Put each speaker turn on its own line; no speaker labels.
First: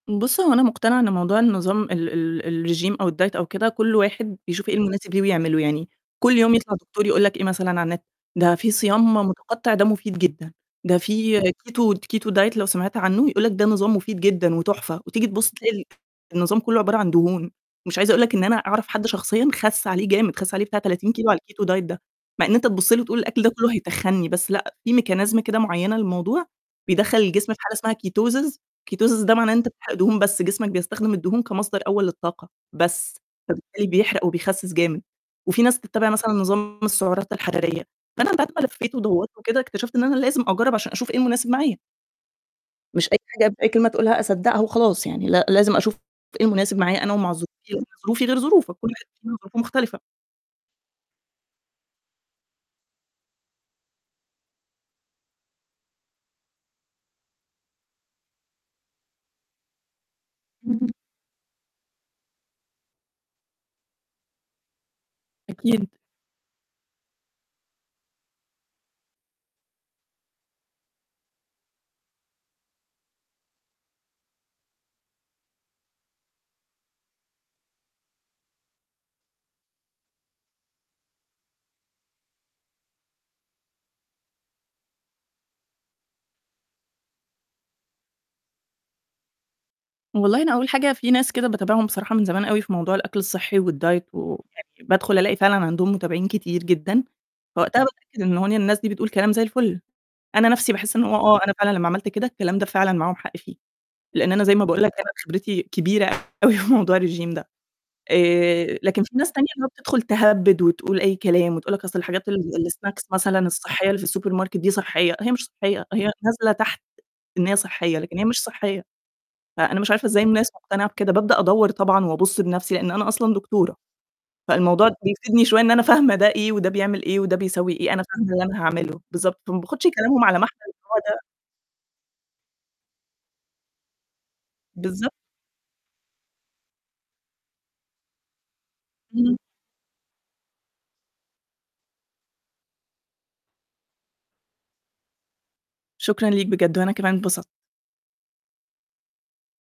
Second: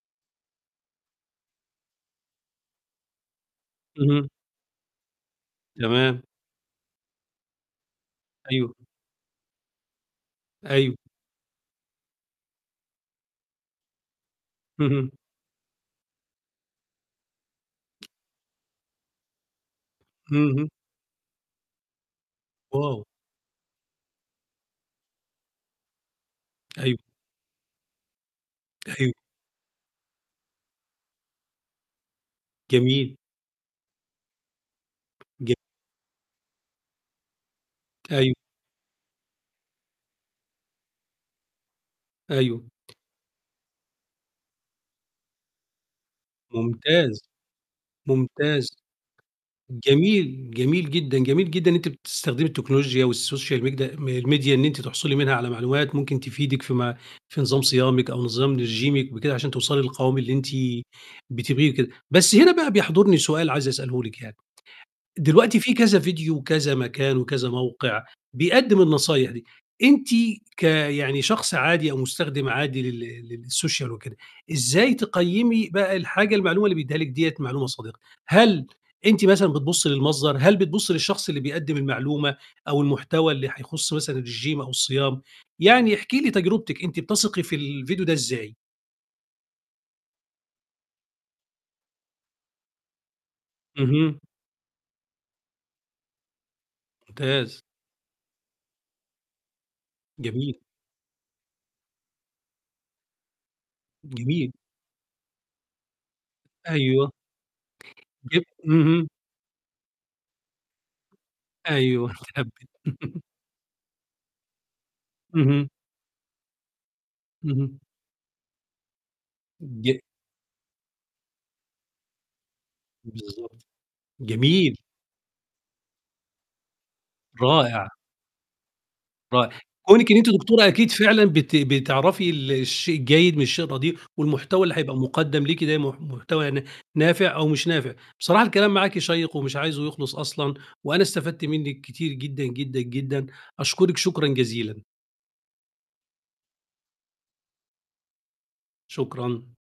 بُص، هو أنا مقتنعة إن موضوع النظام ال ال الرجيم أو الdiet، أو كده، كُلّ
اهم.
واحد بيشوف إيه المناسب ليه ويعمله يعني
تمام.
كُلّ يوم يطلع دكتور يقول لك إيه مثلًا على النت: "ده في
أيوه.
صيام متقطع ده مفيد جدًا،
أيوه.
ده فيه Keto Keto diet" لو سمعت عنه يقول لك: "ده نظام مفيد جدًا وتحفة"
اهم.
وتيجي تبُص تلاقي النظام كُلّه عبارة عن دهون. مش عايزة أقول لك إن أنا أعرف حد شخصيًا خَس عليه جامد، خس عليه
اهم.
بتاع 30 كيلو على الKeto diet ده مع إن أنت تبُص له
واو!
وتقول الأكل ده كُلّه هيتخنّي، بس لأ في Mechanism كده معينة للموضوع،
أيوه.
بيدّخل الجسم في حالة اسمها Ketosis،
أيوه.
Ketosis ده معناه إن أنت بتحرق دهون بس، جسمك بيستخدم الدهون كمصدر أول للطاقة بس،
جميل.
فبالتالي بيحرق وبيخسس جامد.
ج
وفي ناس بتتابع مثلًا نظام السعرات الحرارية فأنا
أيوه.
بعد ما لفيت ودوّرت وكده، اكتشفت إن أنا لازم أجرّب عشان أشوف إيه المناسب معايا.
أيوه.
مش أي حاجة بأي كلمة تقولها أصدّقها وخلاص يعني لا لازم أشوف إيه المناسب معايا أنا
ممتاز.
ومع ظروفي، لإن ظروفي غير
ممتاز.
ظروفك، كُلّ واحد فينا ظروفه مختلفة.
جميل، جميل جدًا، جميل جدًا إن أنتِ بتستخدمي التكنولوجيا والSocial Media م الMedia إن أنتِ تحصلي منها على معلومات ممكن تفيدِك في ما في نظام صيامِك أو نظام رجيمِك بكده عشان توصلي للقوام اللي أنتِ
امم.
بتبغيه وكده. بس هنا بقى بيحضرني سؤال عايز أسأله لِك يعني، دلوقتي في
أكيد.
كذا فيديو، وكذا مكان، وكذا موقع بيقدّم النصايح دي، أنتِ كيعني شخص عادي أو مستخدم عادي لل للSocial وكده، إزاي تقيّمي بقى الحاجة المعلومة اللي بيدّيها لِك ديّة معلومة صادقة؟ هل أنتِ مثلًا بتبُصّي للمصدر؟ هل بتُبصّي للشخص اللي بيقدّم المعلومة أو المحتوى اللي هيخص مثلًا الرجيم أو الصيام؟ يعني احكي لي تجربتِك، أنتِ بتثقي في الفيديو ده إزاي؟
والله أنا أول حاجة في ناس كده باتابعهم بصراحة من زمان أوي في موضوع الأكل الصحي والdiet،
اهم.
ويعني بادخل ألاقي فعلًا عَندهم متابعين كتير جدًا،
ممتاز.
فوقتها باتأكد إن هو إن الناس دي بتقول كلام زي الفُل. أنا
جميل.
نَفْسي باحس إن هو آه أنا فعلًا لمّا عملت كده الكلام ده فعلًا معاهم حق فيه، لإن أنا
جميل.
زي ما باقول لك أنا خبرتي كبيرة أوي في موضوع
أيوه.
الرجيم ده.
ج
آآ لكن
اهم.
في ناس تانية اللي هو بتدخل تهبّد وتقول أي كلام وتقول لك: "أصل
أيوه،
الحاجات ال
تهبّد.
الsnacks مثلًا الصحية اللي في الSupermarket دي صحية." هي مش
اهم.
صحية هي نازلة تحت إن هي
اهم.
صحية، لكن هي مش صحية. فأنا مش
ج
عارفة إزاي الناس مقتنعة بكده. بابدأ أدوّر طبعًا وأبُص بنَفْسي لأن أنا أصلًا
بالضبط،
دكتورة،
جميل.
فالموضوع ده بيفيدني شوية إن أنا فاهمة ده إيه، وده بيعمل إيه، وده بيسوي
رائع.
إيه، أنا فاهمة اللي أنا هاعمله، بالضبط،
رائع.
فما باخدش
كونِك إن
كلامهم
أنتِ
على محمل
دكتورة
إن
أكيد
هو ده
فعلًا بت بتعرفي ال الشيء الجيد من الشيء الردئ، والمحتوى اللي هيبقى
بالضبط
مُقدَم ليكِ ده مح محتوى يعني نافع أو مش نافع. بصراحة الكلام معاكِ شيق
اهم.
ومش عايزُه يخلص أصلًا وأنا استفدت منِك كتير جدًا، جدًا، جدًا. أشكرِك شكرًا جزيلًا.
شكرًا ليك بجد، وأنا كمان اتبسطت.
شكرًا.